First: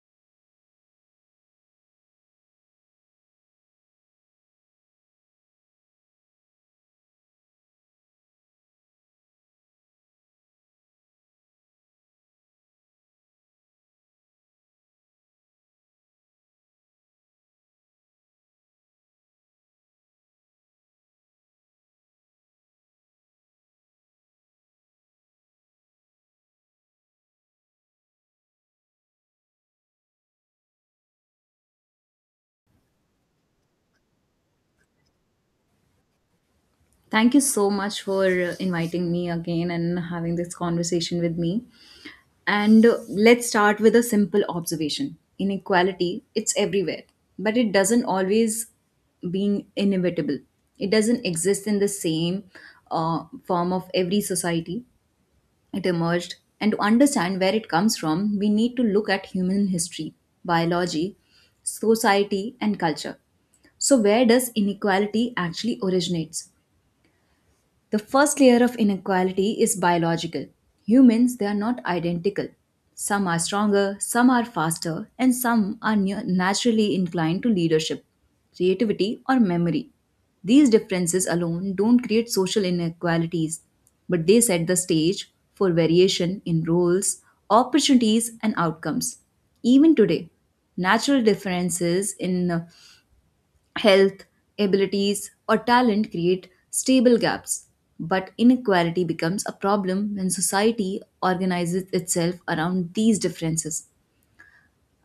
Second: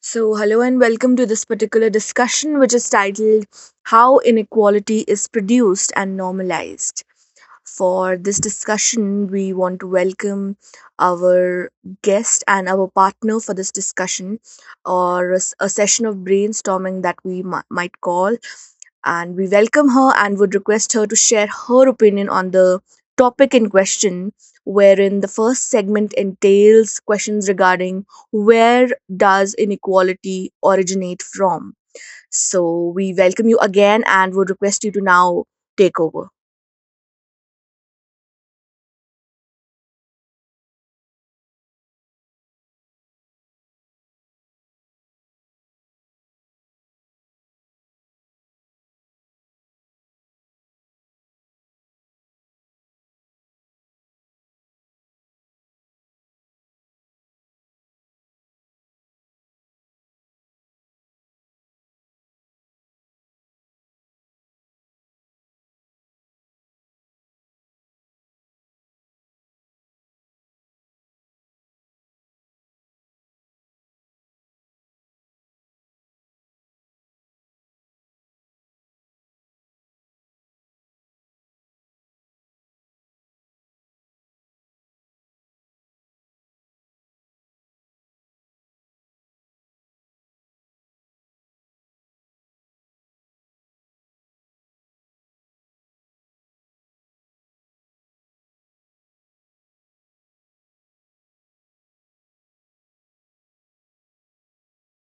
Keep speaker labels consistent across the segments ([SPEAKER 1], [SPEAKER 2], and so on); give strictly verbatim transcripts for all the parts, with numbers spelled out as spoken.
[SPEAKER 1] So, hello and welcome to this particular discussion, which is titled How Inequality is Produced and Normalized. For this discussion, we want to welcome our guest and our partner for this discussion or a, s- a session of brainstorming that we mi- might call. And we welcome her and would request her to share her opinion on the topic in question, wherein the first segment entails questions regarding where does inequality originate from? So, we welcome you again and would request you to now take over.
[SPEAKER 2] Thank you so much for uh, inviting me again and having this conversation with me. And uh, let's start with a simple observation. Inequality, it's everywhere, but it doesn't always being inevitable. It doesn't exist in the same uh, form of every society. It emerged. And to understand where it comes from, we need to look at human history, biology, society, and culture. So where does inequality actually originates? The first layer of inequality is biological. Humans, they are not identical. Some are stronger, some are faster, and some are nu- naturally inclined to leadership, creativity, or memory. These differences alone don't create social inequalities, but they set the stage for variation in roles, opportunities, and outcomes. Even today, natural differences in health, abilities, or talent create stable gaps, but inequality becomes a problem when society organizes itself around these differences,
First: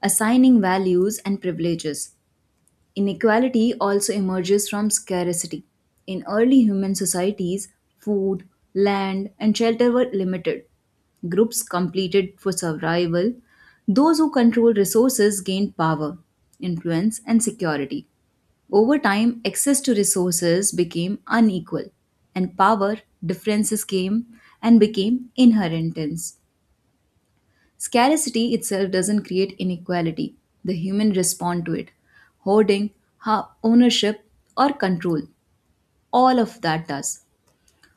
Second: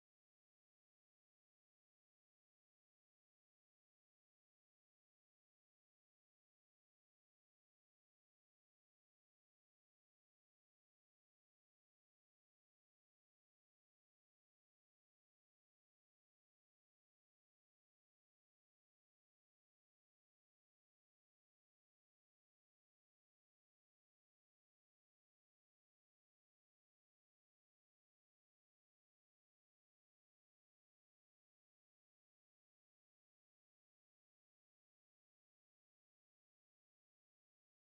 [SPEAKER 2] assigning values and privileges. Inequality also emerges from scarcity. In early human societies, food, land, and shelter were limited. Groups competed for survival. Those who controlled resources gained power, influence, and security. Over time, access to resources became unequal, and power differences came and became inheritance. Scarcity itself doesn't create inequality, the human respond to it. Hoarding, ha- ownership, or control, all of that does.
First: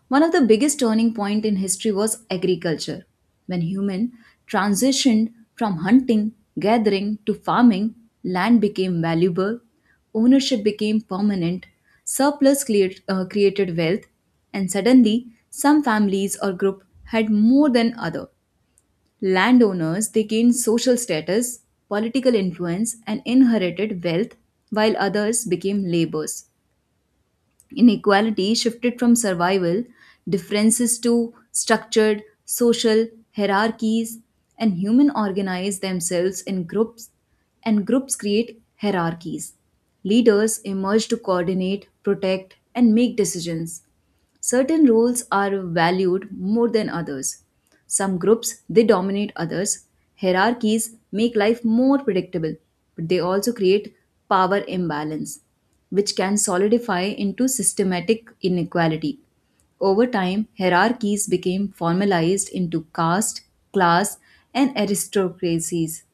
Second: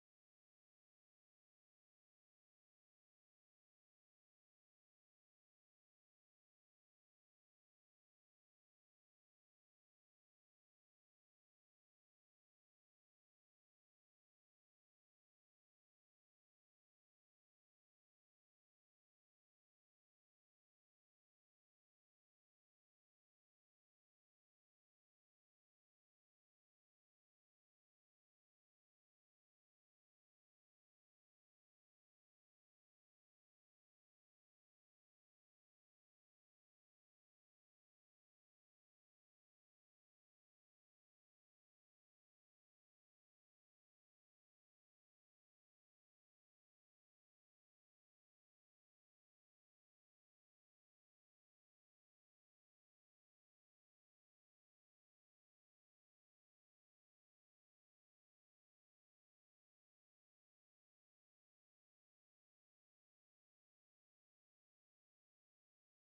[SPEAKER 2] One of the biggest turning point in history was agriculture. When human transitioned from hunting, gathering to farming, land became valuable, ownership became permanent, surplus cleared, uh, created wealth, and suddenly some families or group had more than other. Landowners, they gained social status, political influence, and inherited wealth while others became laborers. Inequality shifted from survival differences to structured social hierarchies, and human organize themselves in groups, and groups create hierarchies. Leaders emerge to coordinate, protect, and make decisions. Certain roles are valued more than others. Some groups, they dominate others. Hierarchies make life more predictable, but they also create power imbalance, which can solidify into systematic inequality. Over time, hierarchies became formalized into caste, class, and aristocracies.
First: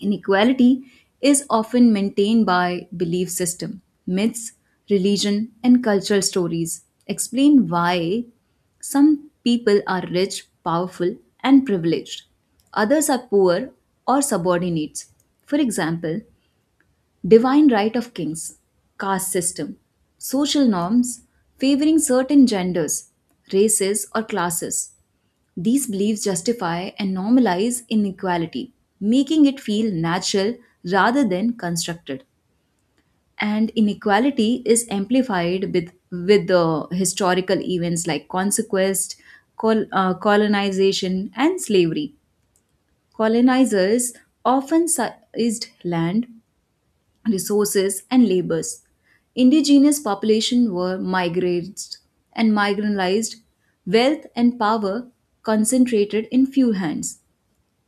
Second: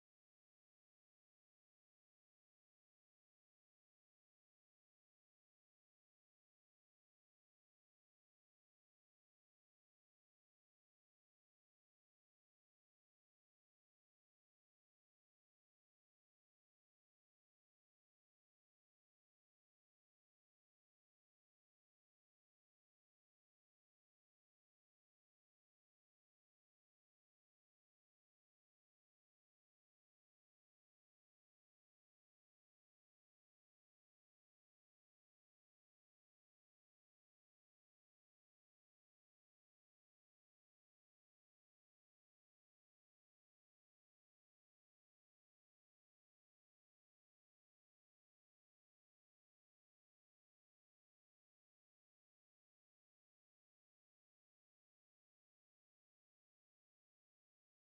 [SPEAKER 2] Inequality is often maintained by belief system, myths, religion, and cultural stories. Explain why some people are rich, powerful, and privileged. Others are poor or subordinates. For example, divine right of kings, caste system, social norms favoring certain genders, races, or classes. These beliefs justify and normalize inequality, making it feel natural rather than constructed. And inequality is amplified with, with the historical events like conquest, col- uh, colonization, and slavery. Colonizers often seized land, resources, and labors. Indigenous population were migrated and marginalized, wealth and power concentrated in few hands.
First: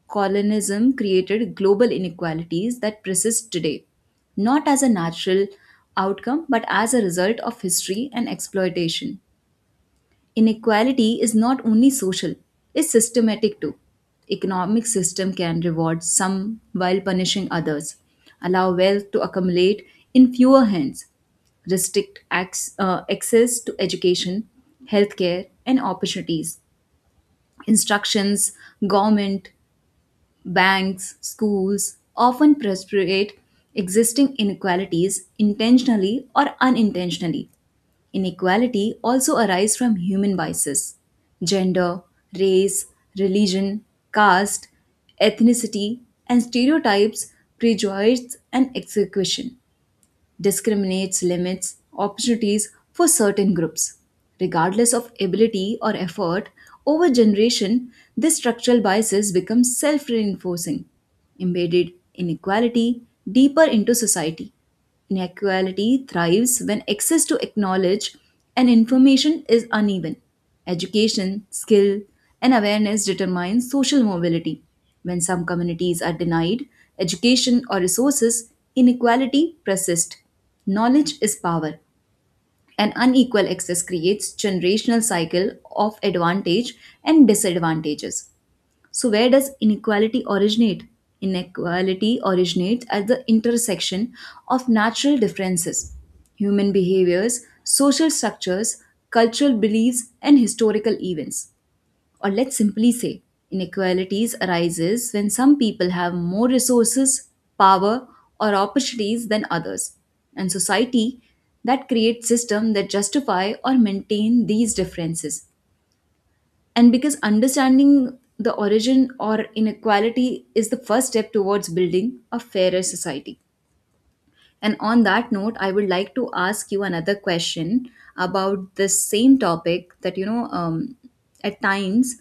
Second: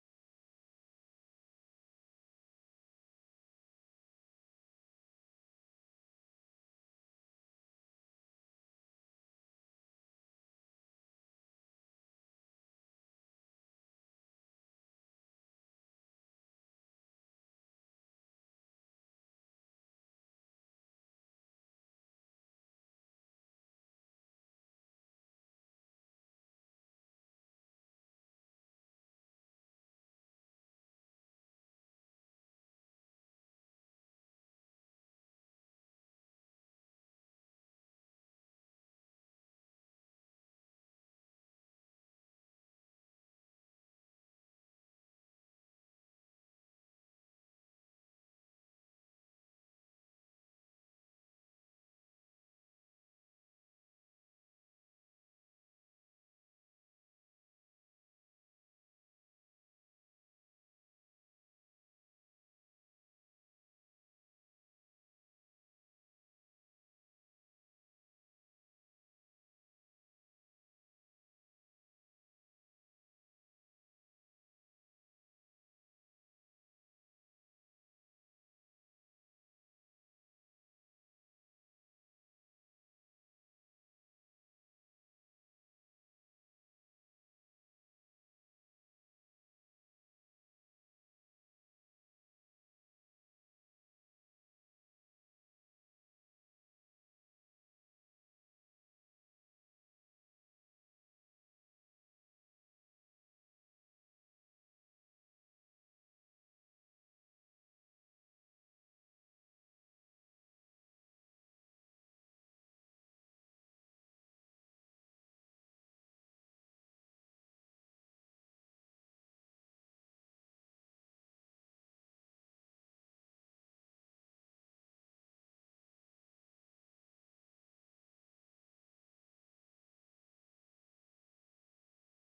[SPEAKER 2] Colonialism created global inequalities that persist today, not as a natural outcome but as a result of history and exploitation. Inequality is not only social, it's systematic too. Economic system can reward some while punishing others, allow wealth to accumulate in fewer hands, restrict acts, uh, access to education, healthcare, and opportunities. Instructions, government, banks, schools often perpetuate existing inequalities intentionally or unintentionally. Inequality also arises from human biases. Gender, race, religion, caste, ethnicity, and stereotypes prejudice and execution discriminates, limits opportunities for certain groups. Regardless of ability or effort, over generation, these structural biases become self reinforcing, embedded inequality deeper into society. Inequality thrives when access to knowledge and information is uneven. Education, skill, and awareness determine social mobility. When some communities are denied education or resources, inequality persists. Knowledge is power, and unequal access creates generational cycle of advantage and disadvantages. So where does inequality originate? Inequality originates at the intersection of natural differences, human behaviors, social structures, cultural beliefs, and historical events. Or let's simply say inequalities arises when some people have more resources, power, or opportunities than others and society that creates system that justify or maintain these differences. And because understanding the origin or inequality is the first step towards building a fairer society. And on that note, I would like to ask you another question about the same topic that, you know, um, at times,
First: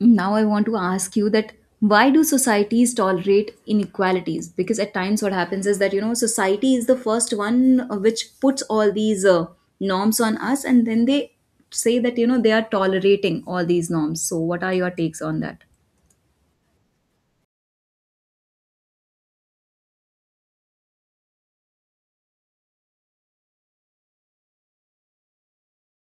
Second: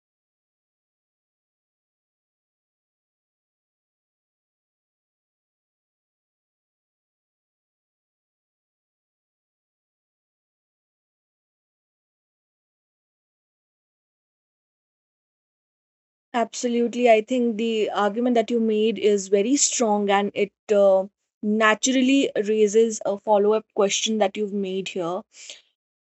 [SPEAKER 2] now I want to ask you that why do societies tolerate inequalities, because at times what happens is that you know society is the first one uh, which puts all these uh, norms on us, and then they say that you know they are tolerating all these norms. So what are your takes on that?
[SPEAKER 1] Absolutely. I think the argument that you made is very strong and it uh, naturally raises a follow up question that you've made here.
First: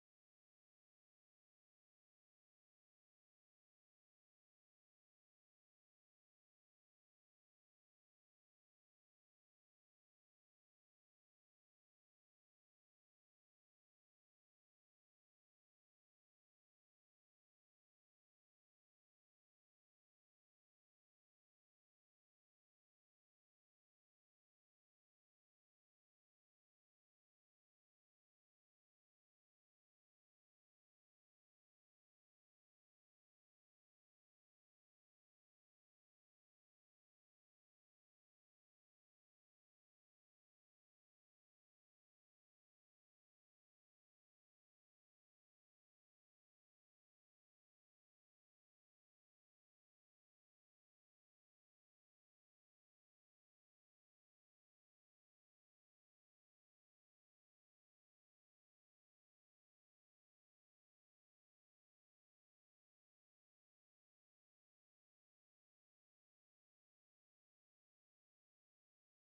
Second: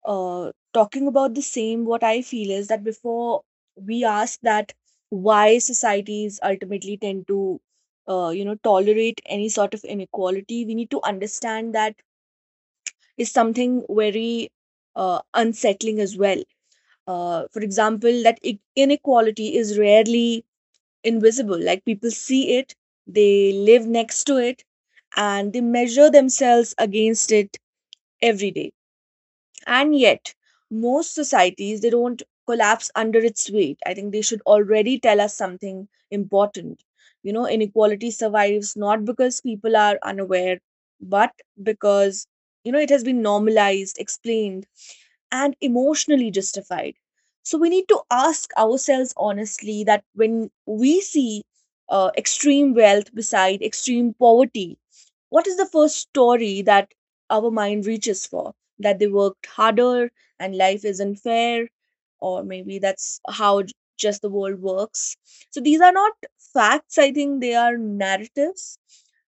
[SPEAKER 1] Uh, talking about the same, what I feel is that before we ask that why societies ultimately tend to uh, you know tolerate any sort of inequality, we need to understand that is something very uh, unsettling as well. Uh, for example, that i- inequality is rarely invisible. Like people see it, they live next to it, and they measure themselves against it every day. And yet, most societies they don't collapse under its weight. I think they should already tell us something important. You know, inequality survives not because people are unaware, but because you know it has been normalized, explained, and emotionally justified. So we need to ask ourselves honestly that when we see uh, extreme wealth beside extreme poverty, what is the first story that our mind reaches for? That they worked harder and life isn't fair, or maybe that's how j- just the world works. So these are not facts, I think they are narratives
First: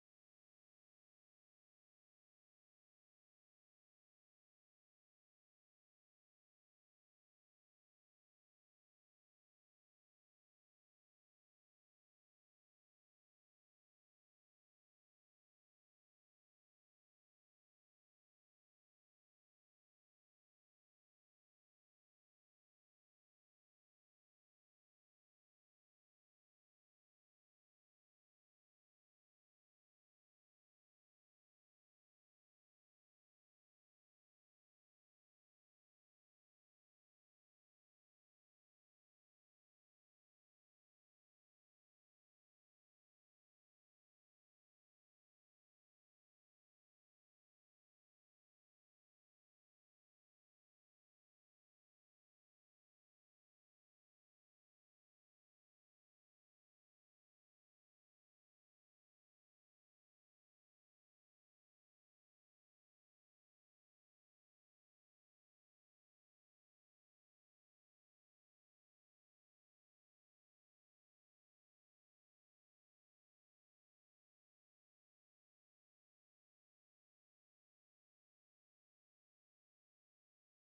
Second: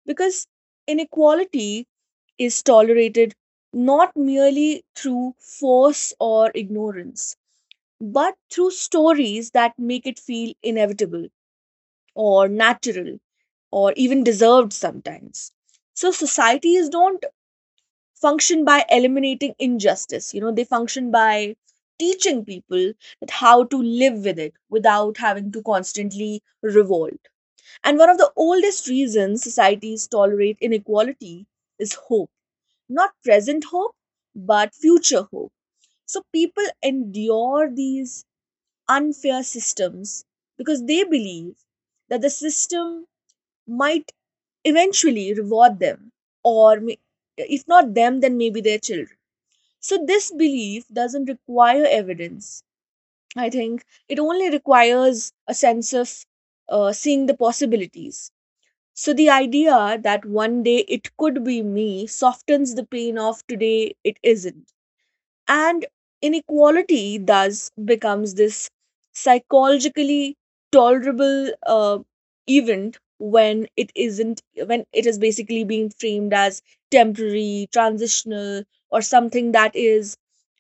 [SPEAKER 1] because inequality is tolerated not merely through force or ignorance, but through stories that make it feel inevitable or natural or even deserved sometimes. So societies don't function by eliminating injustice, you know they function by teaching people that how to live with it without having to constantly revolt. And one of the oldest reasons societies tolerate inequality is hope, not present hope but future hope. So people endure these unfair systems because they believe that the system might eventually reward them, or may- if not them then maybe their children. So, this belief doesn't require evidence. I think it only requires a sense of uh, seeing the possibilities. So, the idea that one day it could be me softens the pain of today it isn't, and inequality thus becomes this psychologically tolerable uh, event when it isn't, when it is basically being framed as temporary, transitional, or something that is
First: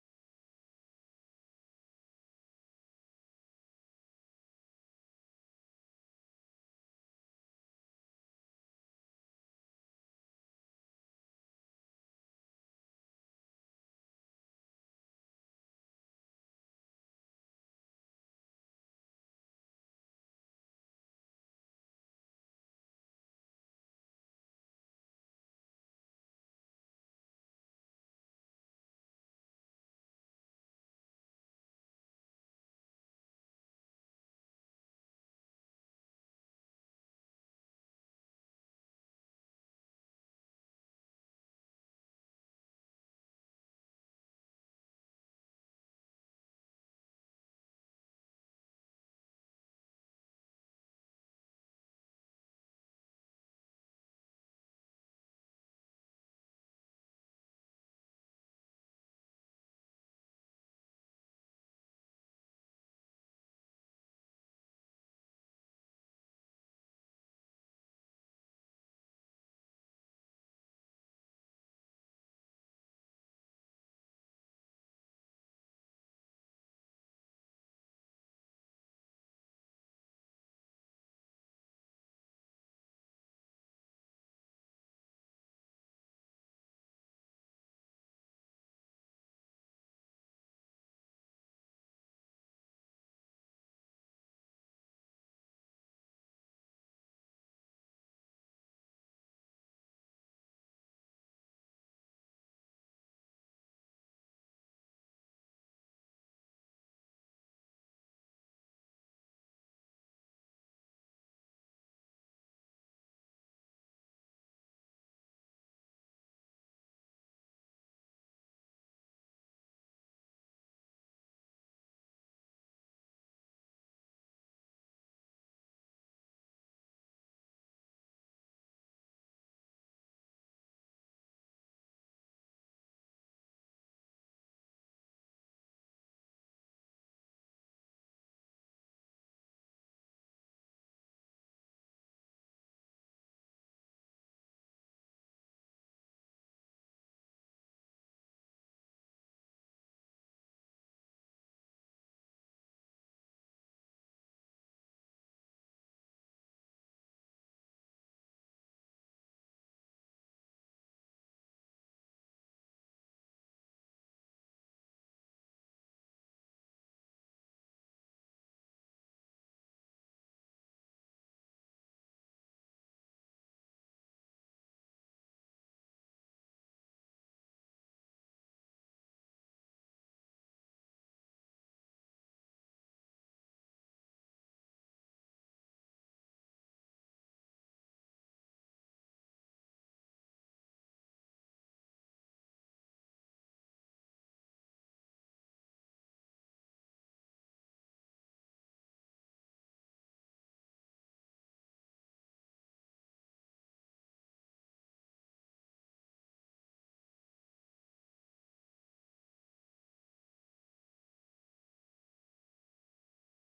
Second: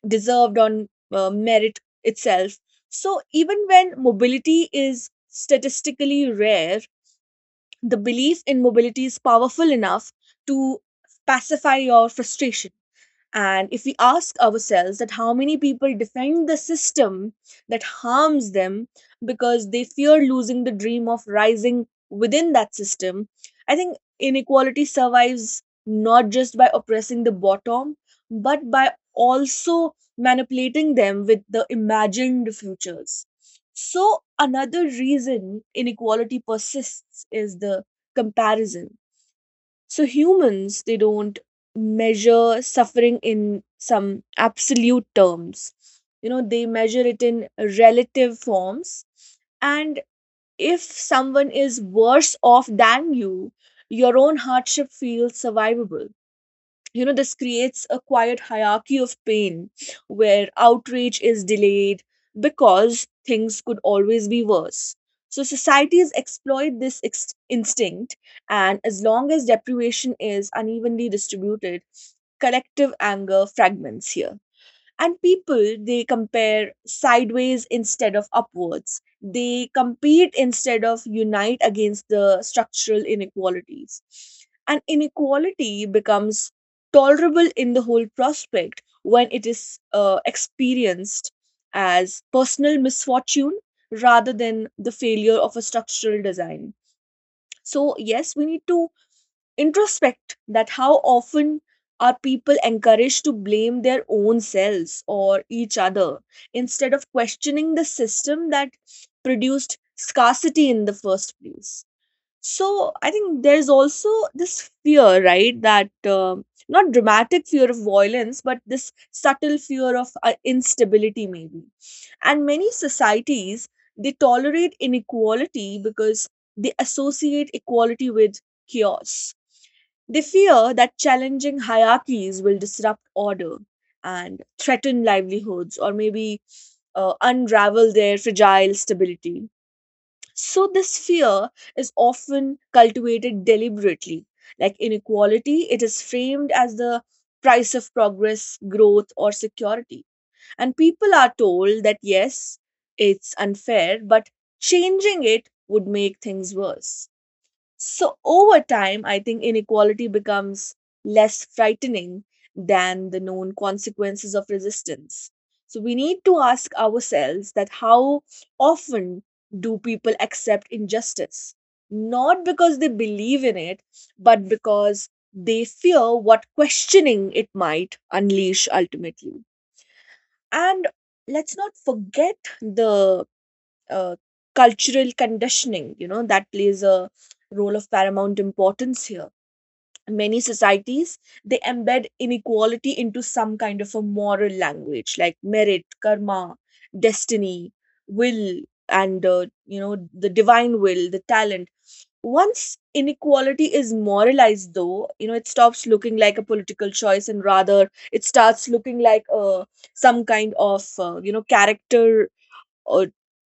[SPEAKER 1] deserved on uh, merit itself. So even when mobility is statistically rare, the belief in mobility is powerful enough to pacify your frustration. And if we ask ourselves that how many people defend the system that harms them because they fear losing the dream of rising within that system, I think inequality survives not just by oppressing the bottom but by also manipulating them with the imagined futures. So another reason inequality persists is the comparison. So humans, they don't measure suffering in some absolute terms. You know, they measure it in relative forms. And if someone is worse off than you, your own hardship feels survivable. You know this creates a quiet hierarchy of pain where outrage is delayed because things could always be worse. So societies exploit this ex- instinct, and as long as deprivation is unevenly distributed collective anger fragments here, and people they compare sideways instead of upwards, they compete instead of unite against the structural inequalities. And inequality becomes tolerable in the whole prospect when it is uh, experienced as personal misfortune rather than the failure of a structural design. So yes, we need to introspect that how often are people encouraged to blame their own selves or each other instead of questioning the system that produced scarcity in the first place. So I think there's also this fear, right? That um not dramatic fear of violence, but this subtle fear of uh, instability, maybe. And many societies they tolerate inequality because they associate equality with chaos. They fear that challenging hierarchies will disrupt order and threaten livelihoods, or maybe uh, unravel their fragile stability. So, this fear is often cultivated deliberately. Like inequality, it is framed as the price of progress, growth, or security. And people are told that yes, it's unfair, but changing it would make things worse. So, over time, I think inequality becomes less frightening than the known consequences of resistance. So, we need to ask ourselves that how often do people accept injustice? Not because they believe in it, but because they fear what questioning it might unleash ultimately. And let's not forget the uh, cultural conditioning, you know, that plays a role of paramount importance here. Many societies they embed inequality into some kind of a moral language, like merit, karma, destiny, will, and uh, you know the divine will, the talent. Once inequality is moralized though, you know it stops looking like a political choice and rather it starts looking like a some kind of uh, you know character or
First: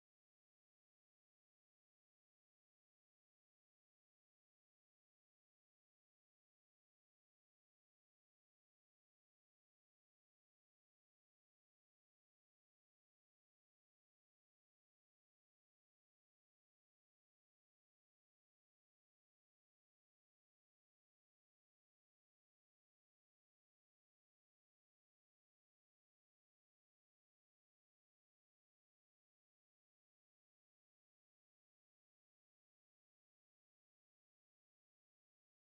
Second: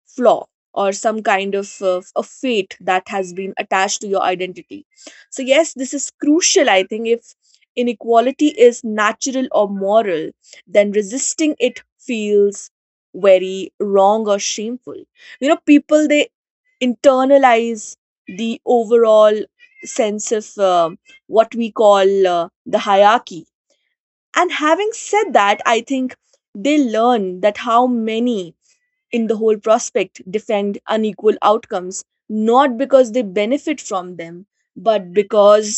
[SPEAKER 1] flaw or some kind of uh, a fate that has been attached to your identity. So yes, this is crucial. I think if inequality is natural or moral, then resisting it feels very wrong or shameful. You know people they internalize the overall sense of um what we call uh, the hierarchy. And having said that, I think they learn that how many in the whole prospect defend unequal outcomes, not because they benefit from them but because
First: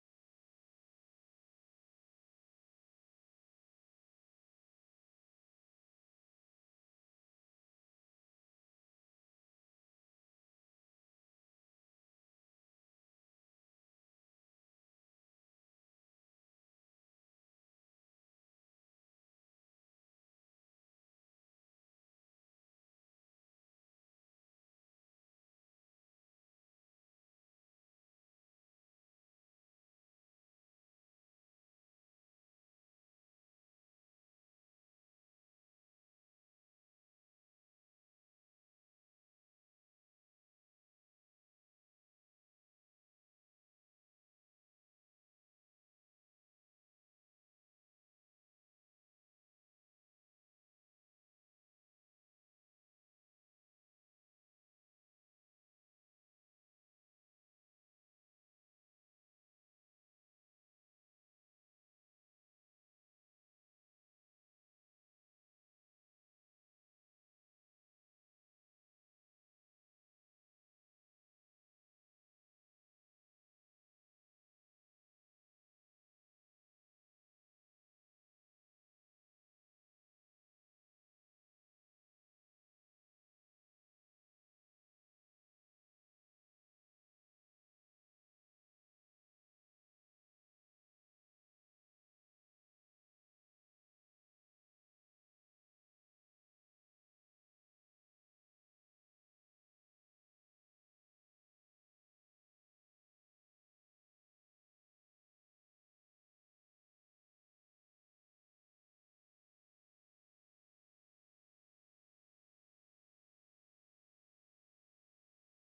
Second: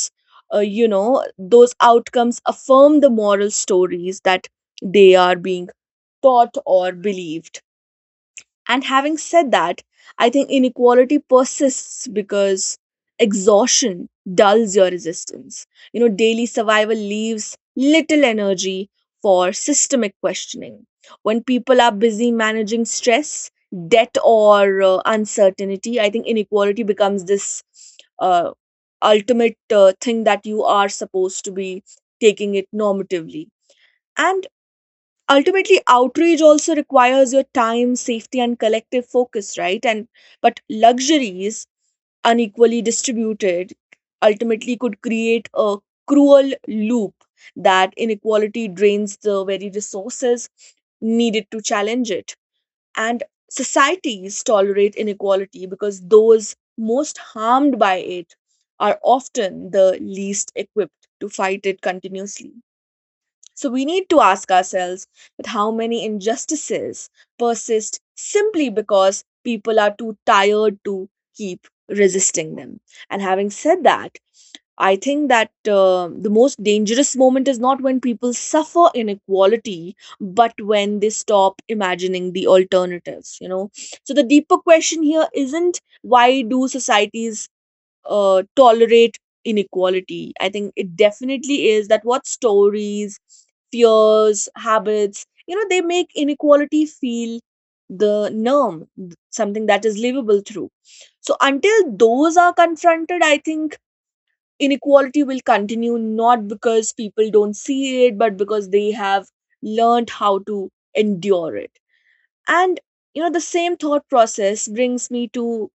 [SPEAKER 1] uh, you know those outcomes affirm the moral stories that they are being taught or believed. And having said that, I think inequality persists because exhaustion dulls your resistance. You know, daily survival leaves little energy for systemic questioning. When people are busy managing stress, debt, or uh, uncertainty, I think inequality becomes this uh, ultimate uh, thing that you are supposed to be taking it normatively. And ultimately outrage also requires your time, safety and collective focus, right? And but luxuries unequally distributed ultimately could create a cruel loop, that inequality drains the very resources needed to challenge it. And societies tolerate inequality because those most harmed by it are often the least equipped to fight it continuously. So we need to ask ourselves with how many injustices persist simply because people are too tired to keep resisting them. And having said that, I think that uh, the most dangerous moment is not when people suffer inequality, but when they stop imagining the alternatives, you know. So the deeper question here isn't why do societies uh, tolerate inequality. I think it definitely is that what stories, fears, habits, you know, they make inequality feel the norm, th- something that is livable through. So until those are confronted, I think inequality will continue not because people don't see it, but because they have learned how to endure it. And you know, the same thought process brings me to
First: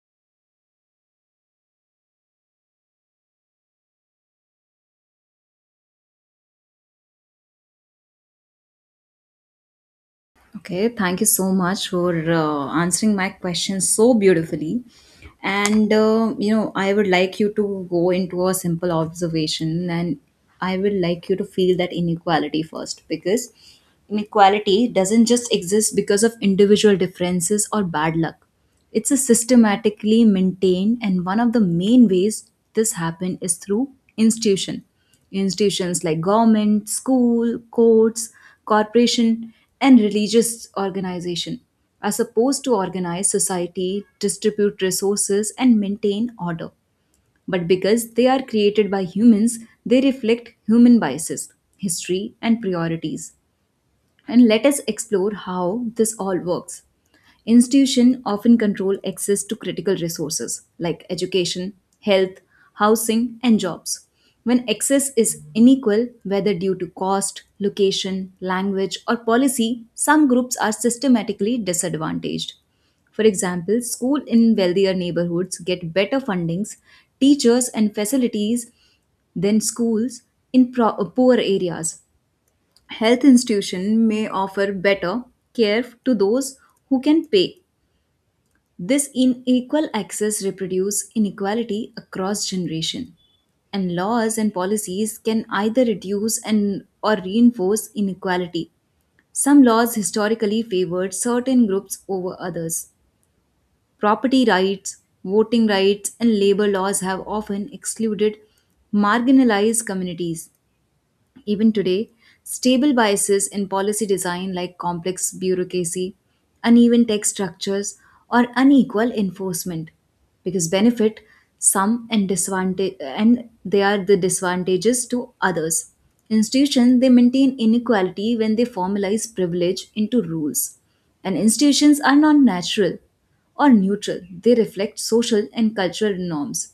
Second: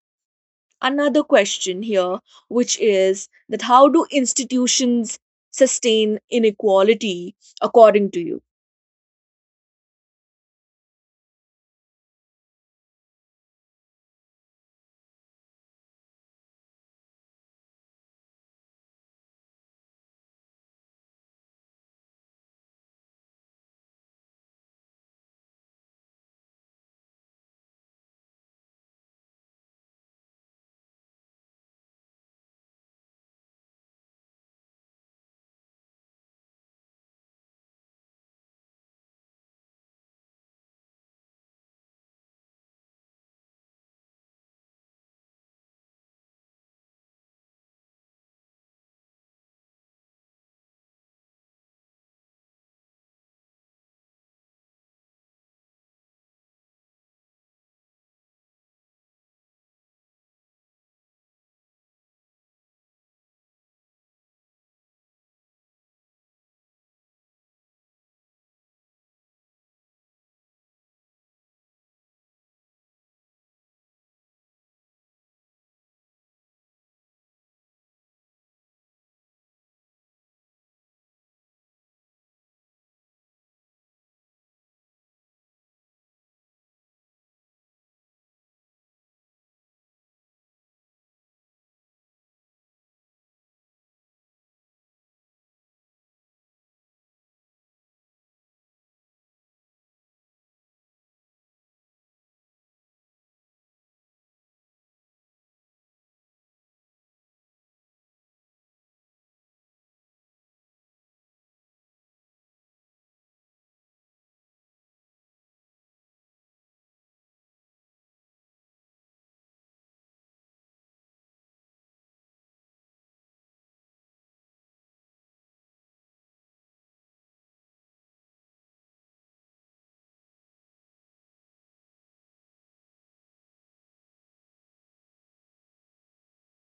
[SPEAKER 1] another question here, which is that how do institutions sustain inequality according to you?
[SPEAKER 2] Okay, thank you so much for uh, answering my question so beautifully. And uh, you know, I would like you to go into a simple observation, and I would like you to feel that inequality first because inequality doesn't just exist because of individual differences or bad luck. It's a systematically maintained, and one of the main ways this happen is through institution. Institutions like government, school, courts, corporation, and religious organization are supposed to organize society, distribute resources, and maintain order. But because they are created by humans, they reflect human biases, history, and priorities. And let us explore how this all works. Institutions often control access to critical resources like education, health, housing, and jobs. When access is unequal, whether due to cost, location, language, or policy, some groups are systematically disadvantaged. For example, schools in wealthier neighborhoods get better fundings, teachers, and facilities than schools in pro- uh, poor areas. Health institution may offer better care to those who can pay. This unequal access reproduces inequality across generation. And laws and policies can either reduce and or reinforce inequality. Some laws historically favored certain groups over others. Property rights, voting rights, and labor laws have often excluded marginalized communities. Even today, stable biases in policy design like complex bureaucracy, uneven tech structures, or unequal enforcement because benefit some and disadvantage, and they are the disadvantages to others. Institutions, they maintain inequality when they formalize privilege into rules. And institutions are not natural or neutral. They reflect social and cultural norms.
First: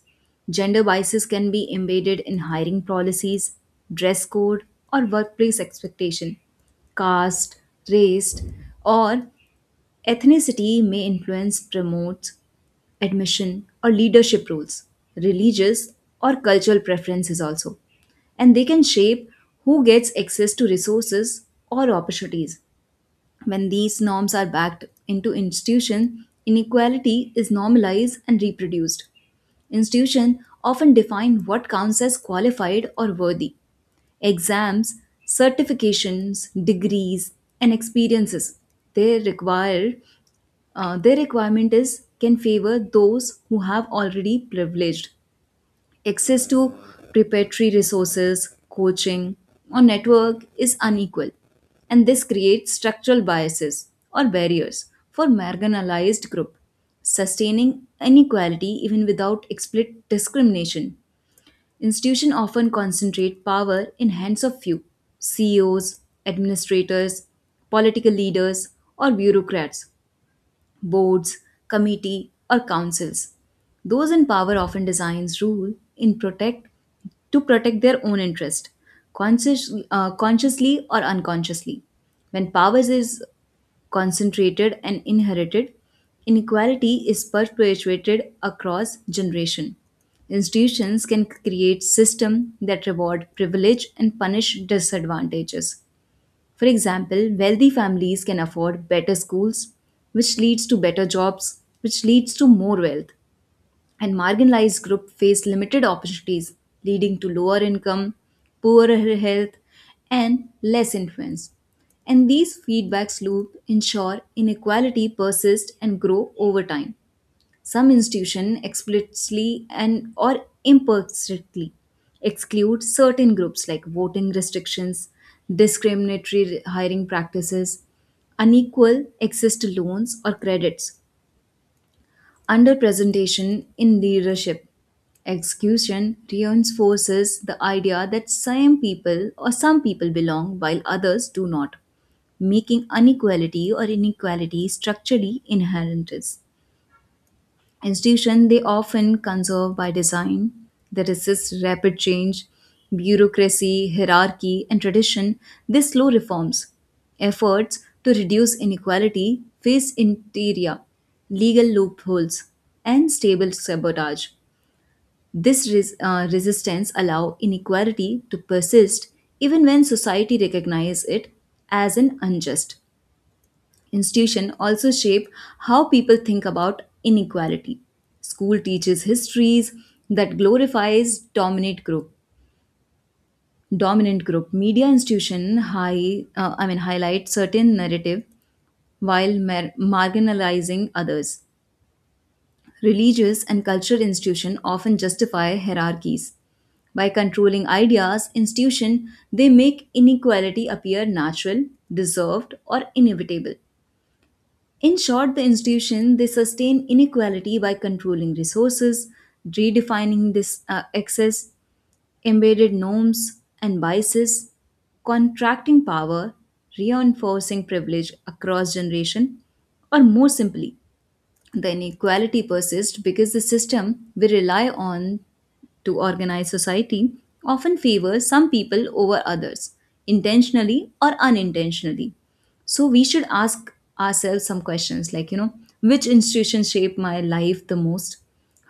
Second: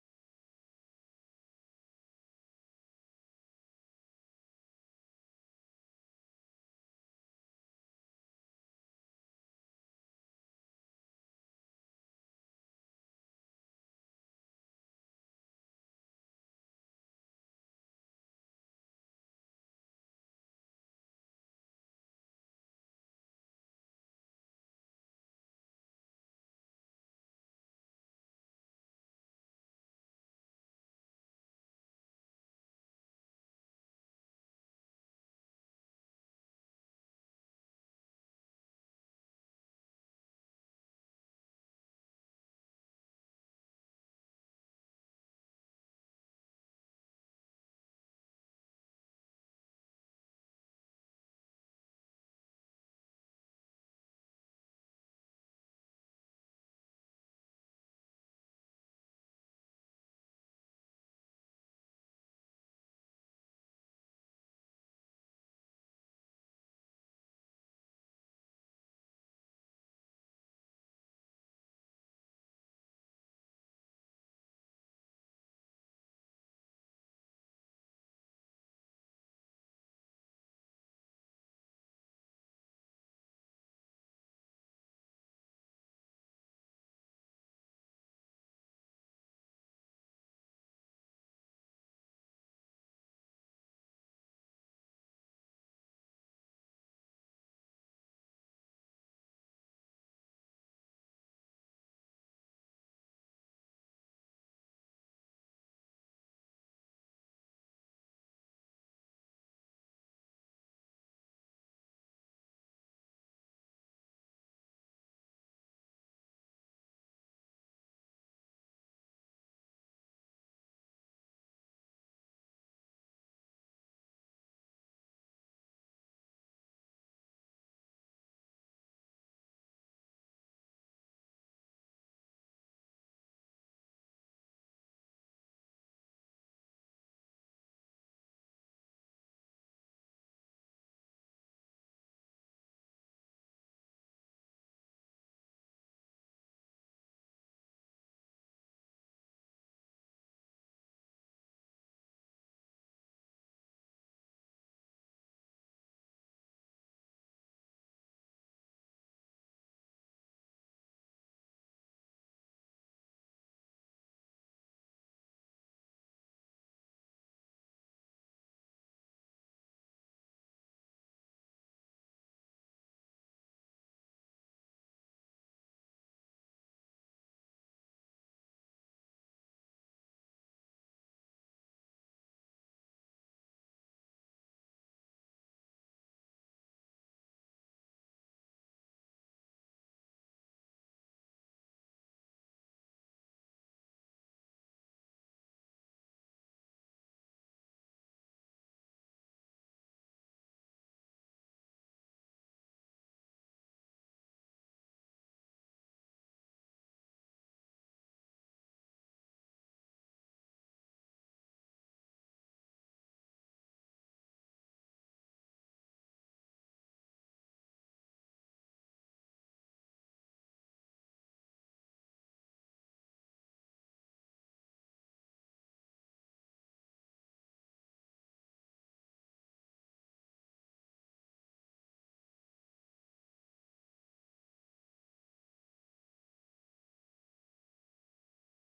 [SPEAKER 2] Gender biases can be embedded in hiring policies, dress code, or workplace expectation. Caste, race, or ethnicity may influence promote, admission, or leadership roles, religious or cultural preferences also, and they can shape who gets access to resources or opportunities. When these norms are backed into institution, inequality is normalized and reproduced. Institution often define what counts as qualified or worthy. Exams, certifications, degrees, and experiences they require uh, their requirement is can favor those who have already privileged. Access to preparatory resources, coaching, or network is unequal, and this creates structural biases or barriers for marginalized group, sustaining inequality even without explicit discrimination. Institutions often concentrate power in hands of few: C E Os, administrators, political leaders, or bureaucrats, boards, committee, or councils. Those in power often designs rule in protect to protect their own interest, conscious, uh, consciously or unconsciously. When power is concentrated and inherited, inequality is perpetuated across generation. Institutions can create system that reward privilege and punish disadvantages. For example, wealthy families can afford better schools, which leads to better jobs, which leads to more wealth. And marginalized groups face limited opportunities, leading to lower income, poorer health, and less influence. And these feedbacks loop ensure inequality persists and grow over time. Some institutions explicitly and or imperfectly exclude certain groups like voting restrictions, discriminatory hiring practices, unequal access to loans or credits, underrepresentation in leadership. Exclusion reinforces the idea that some people or some people belong while others do not, making inequality or inequality structurally inherent. Institutions, they often conserve by design. They resist rapid change, bureaucracy, hierarchy, and tradition. They slow reforms. Efforts to reduce inequality face interior, legal loopholes, and stable sabotage. This res- uh, resistance allow inequality to persist even when society recognizes it as an unjust. Institution also shape how people think about inequality. School teaches histories that glorifies dominant group. Dominant group media institution high, uh, I mean highlight certain narrative while mar- marginalizing others. Religious and cultural institution often justify hierarchies. By controlling ideas, institution, they make inequality appear natural, deserved, or inevitable. In short, the institution, they sustain inequality by controlling resources, redefining this uh, access, embedded norms and biases, contracting power, reinforcing privilege across generation, or more simply, the inequality persists because the system we rely on to organize society often favors some people over others, intentionally or unintentionally. So we should ask ourselves some questions like, you know, which institution shape my life the most?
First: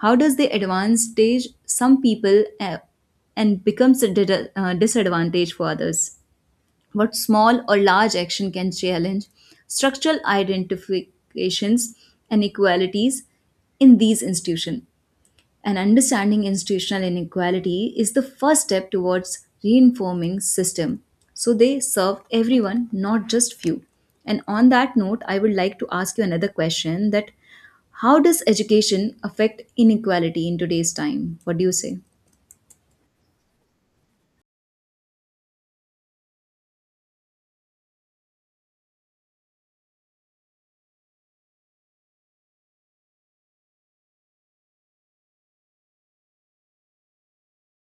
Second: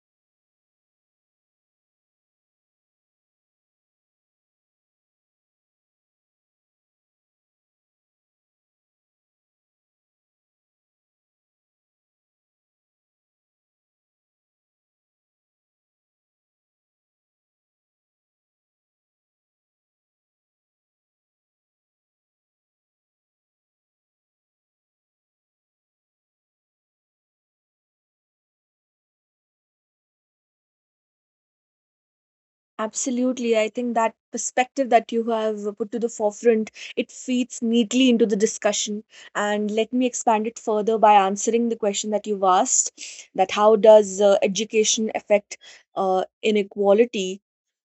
[SPEAKER 2] How does the advantage some people uh, and becomes a did- uh, disadvantage for others? What small or large action can challenge structural identifications and inequalities in these institutions? And understanding institutional inequality is the first step towards reinforming system so they serve everyone, not just few. And on that note, I would like to ask you another question: that how does education affect inequality in today's time? What do you say?
[SPEAKER 1] Absolutely. I think that perspective that you have put to the forefront, it feeds neatly into the discussion. And let me expand it further by answering the question that you've asked, that how does uh, education affect uh, inequality?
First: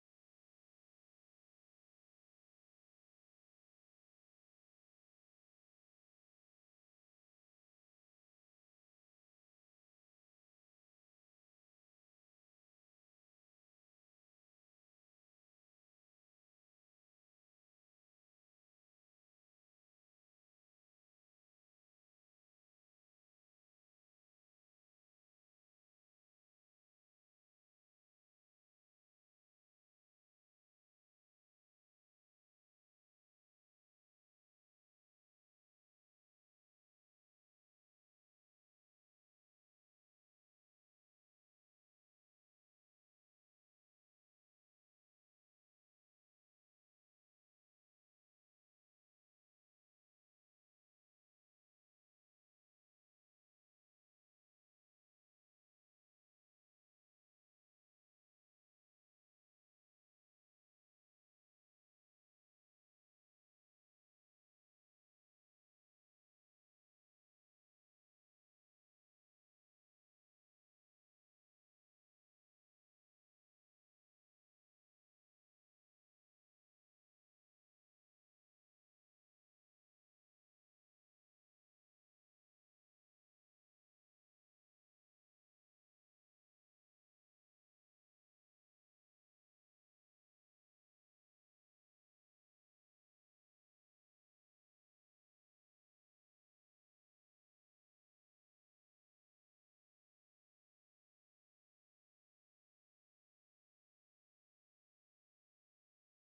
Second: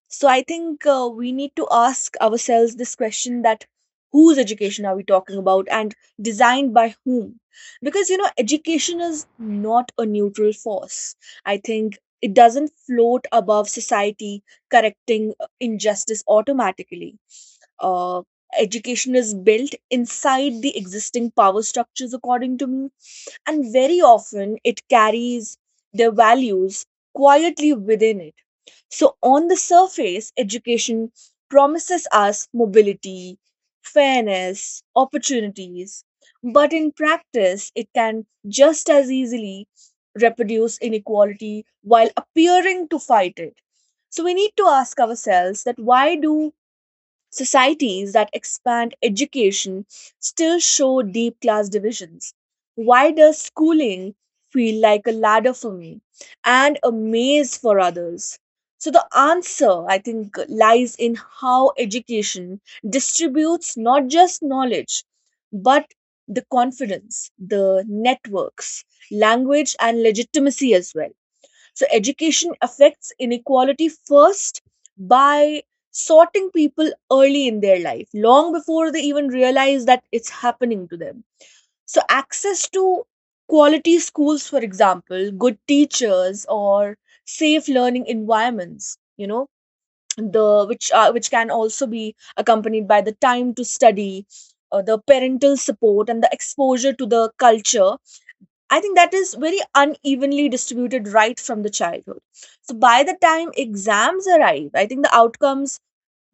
[SPEAKER 1] So I think uh, we need to ask ourselves this question that whose education are we talking about and designed by whom? Because you know, education is not a neutral force. I think it doesn't float above society, correcting uh, injustice automatically. Uh, education is built inside the existing power structures, according to me, and very often it carries their values quietly within it. So, on the surface, education promises us mobility, fairness, opportunities, but in practice, it can just as easily reproduce inequality while appearing to fight it. So, we need to ask ourselves that why do societies that expand education still show deep class divisions. Why does schooling feel like a ladder for me and a maze for others? So, the answer, I think, lies in how education distributes not just knowledge, but the confidence, the networks, language, and legitimacy as well. So education affects inequality first by sorting people early in their life, long before they even realize that it's happening to them. So access to quality schools, for example, good teachers or safe learning environments, you know, the which are which can also be accompanied by the time to study, uh, the parental support, and the exposure to the culture, I think that is very unevenly distributed right from the childhood. So by the time exams arrive, I think the outcomes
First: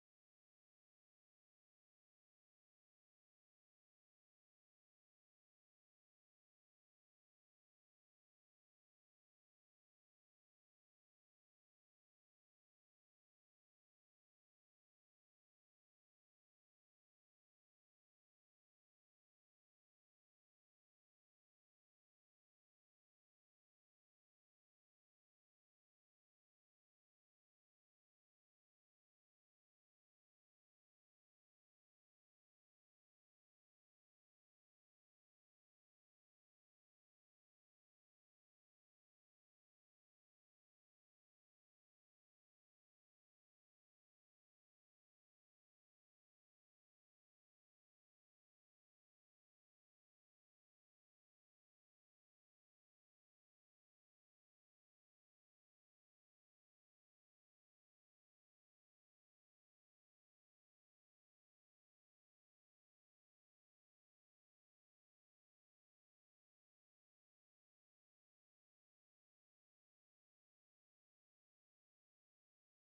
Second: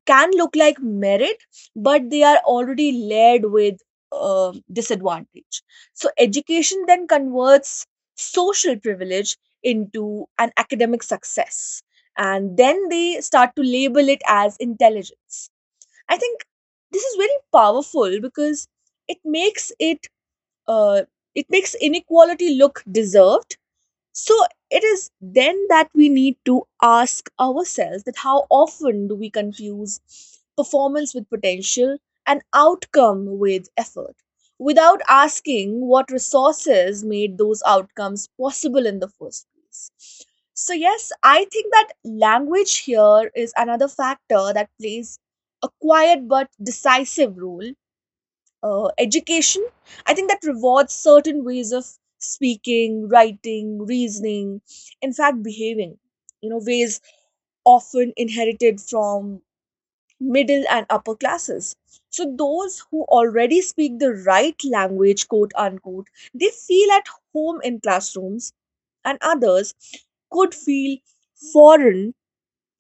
[SPEAKER 1] can look like merit, but they are already layered with uh, disadvantage. So education then converts social privilege into an academic success. And then they start to label it as intelligence. I think this is very powerful because it makes it uh, it makes inequality look deserved, so it is then that we need to ask ourselves that how often do we confuse performance with potential and outcome with effort without asking what resources made those outcomes possible in the first place. So yes, I think that language here is another factor that plays a quiet but decisive role. Uh, education, I think, that rewards certain ways of speaking, writing, reasoning, in fact behaving, you know, ways often inherited from middle and upper classes. So those who already speak the right language, quote unquote, they feel at home in classrooms, and others could feel foreign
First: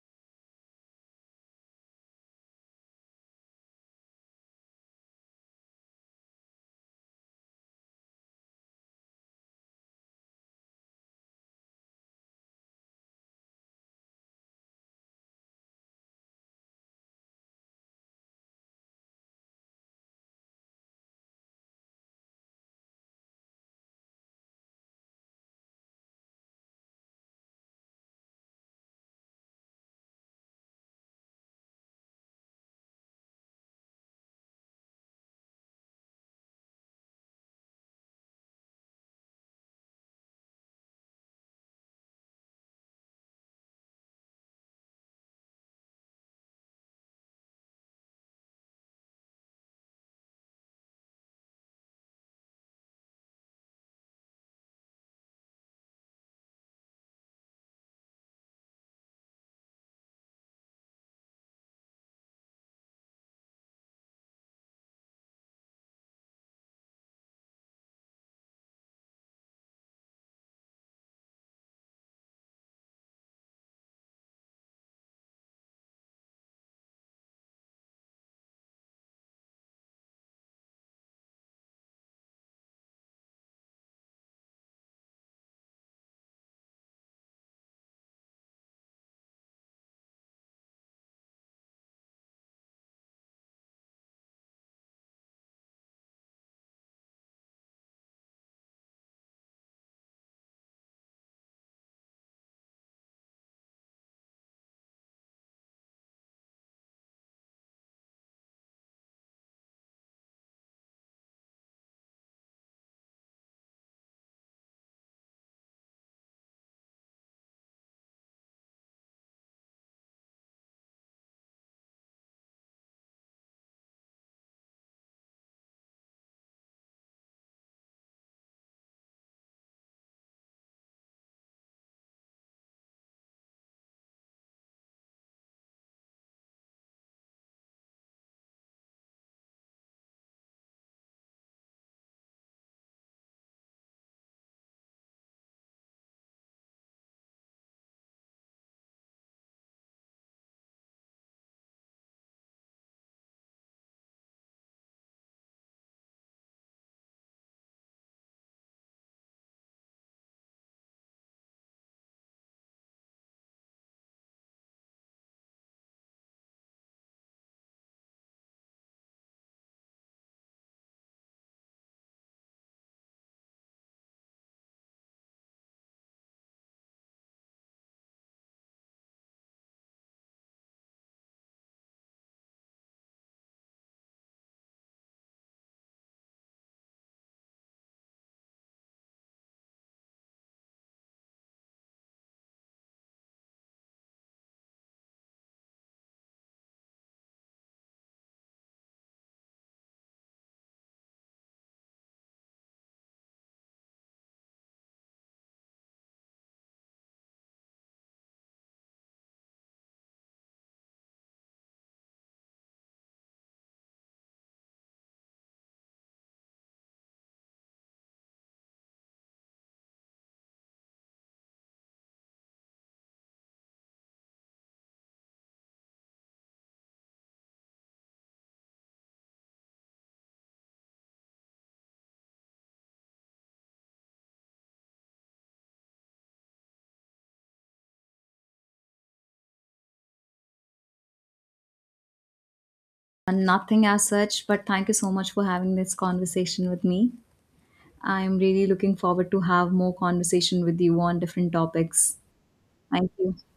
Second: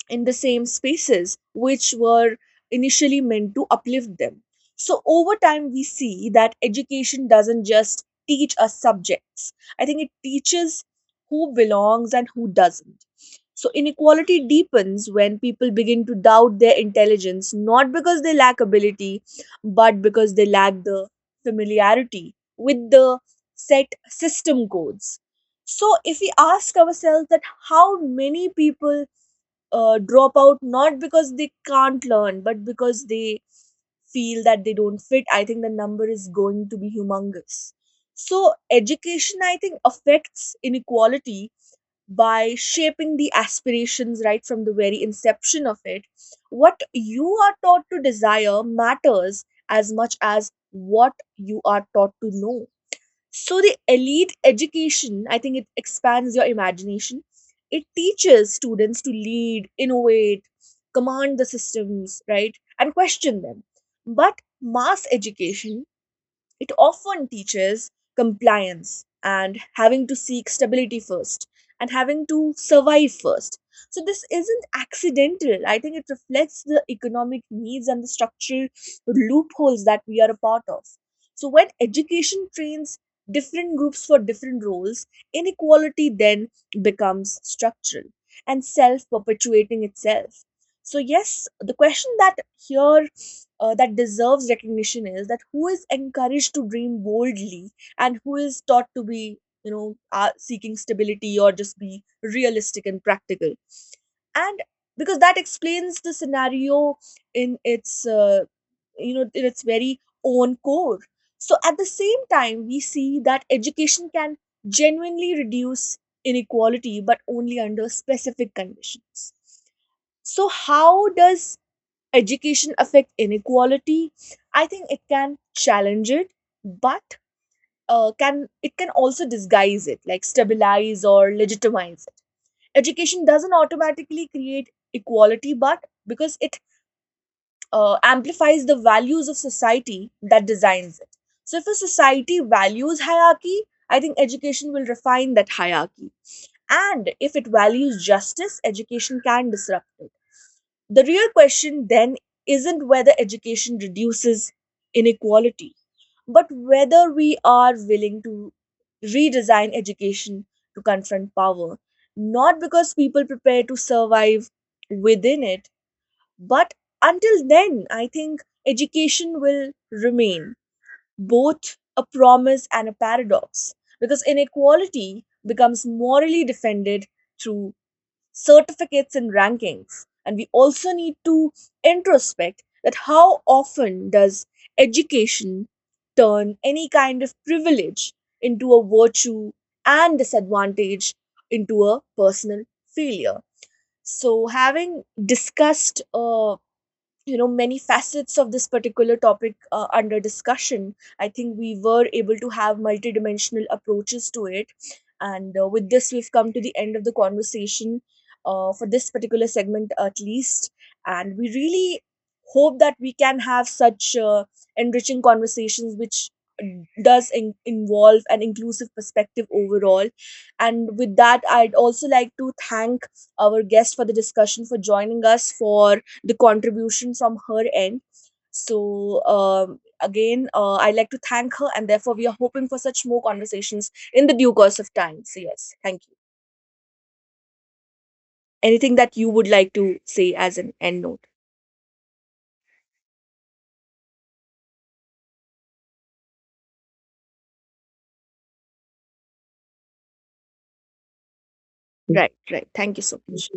[SPEAKER 1] in the same spaces which were initially meant to uplift them. So, over time, we see that education doesn't just teach us subjects, I think it teaches who belongs and who doesn't. So, inequality deepens when people begin to doubt their intelligence, not because they lack ability, but because they lack the familiarity with the set system codes. So, if we ask ourselves that how many people uh, drop out not because they can't learn but because they feel that they don't fit, I think the number is going to be humongous. So education, I think, affects inequality by shaping the aspirations right from the very inception of it. What you are taught to desire matters as much as what you are taught to know. So the elite education, I think it expands your imagination. It teaches students to lead, innovate, command the systems, right? And question them. But mass education, it often teaches compliance and having to seek stability first and having to survive first. So this isn't accidental. I think it reflects the economic needs and the structural loopholes that we are a part of. So when education trains different groups for different roles, inequality then becomes structural and self perpetuating itself. So, yes, the question that here, uh, that deserves recognition is that who is encouraged to dream boldly and who is taught to be, you know, uh, seeking stability or just be realistic and practical, and because that explains the scenario in its uh, you know, in its very own core. So at the same time we see that education can genuinely reduce inequality, but only under specific conditions. So how does education affect inequality? I think it can challenge it, but uh, can it can also disguise it, like stabilize or legitimize it. Education doesn't automatically create equality, but because it uh, amplifies the values of society that designs it. So if a society values hierarchy, I think education will refine that hierarchy, and if it values justice, education can disrupt it. The real question then isn't whether education reduces inequality, but whether we are willing to redesign education to confront power, not because people prepare to survive within it, but until then, I think education will remain both a promise and a paradox, because inequality becomes morally defended through certificates and rankings. And we also need to introspect that how often does education turn any kind of privilege into a virtue and disadvantage into a personal failure. So having discussed, uh, you know, many facets of this particular topic uh, under discussion, I think we were able to have multidimensional approaches to it. And uh, with this, we've come to the end of the conversation, uh, for this particular segment at least. And we really hope that we can have such uh, enriching conversations which uh, does in- involve an inclusive perspective overall. And with that, I'd also like to thank our guest for the discussion, for joining us, for the contribution from her end. So um, again, uh, I like to thank her, and therefore we are hoping for such more conversations in the due course of time. So yes, thank you. Anything that you would like to say as an end note?
[SPEAKER 2] Nothing as such, but thank you so much for having this conversation with me. I am really looking forward to have more conversation with you on different topics.
[SPEAKER 1] Right, right. Thank you
[SPEAKER 2] Thank
[SPEAKER 1] so
[SPEAKER 2] you.
[SPEAKER 1] much.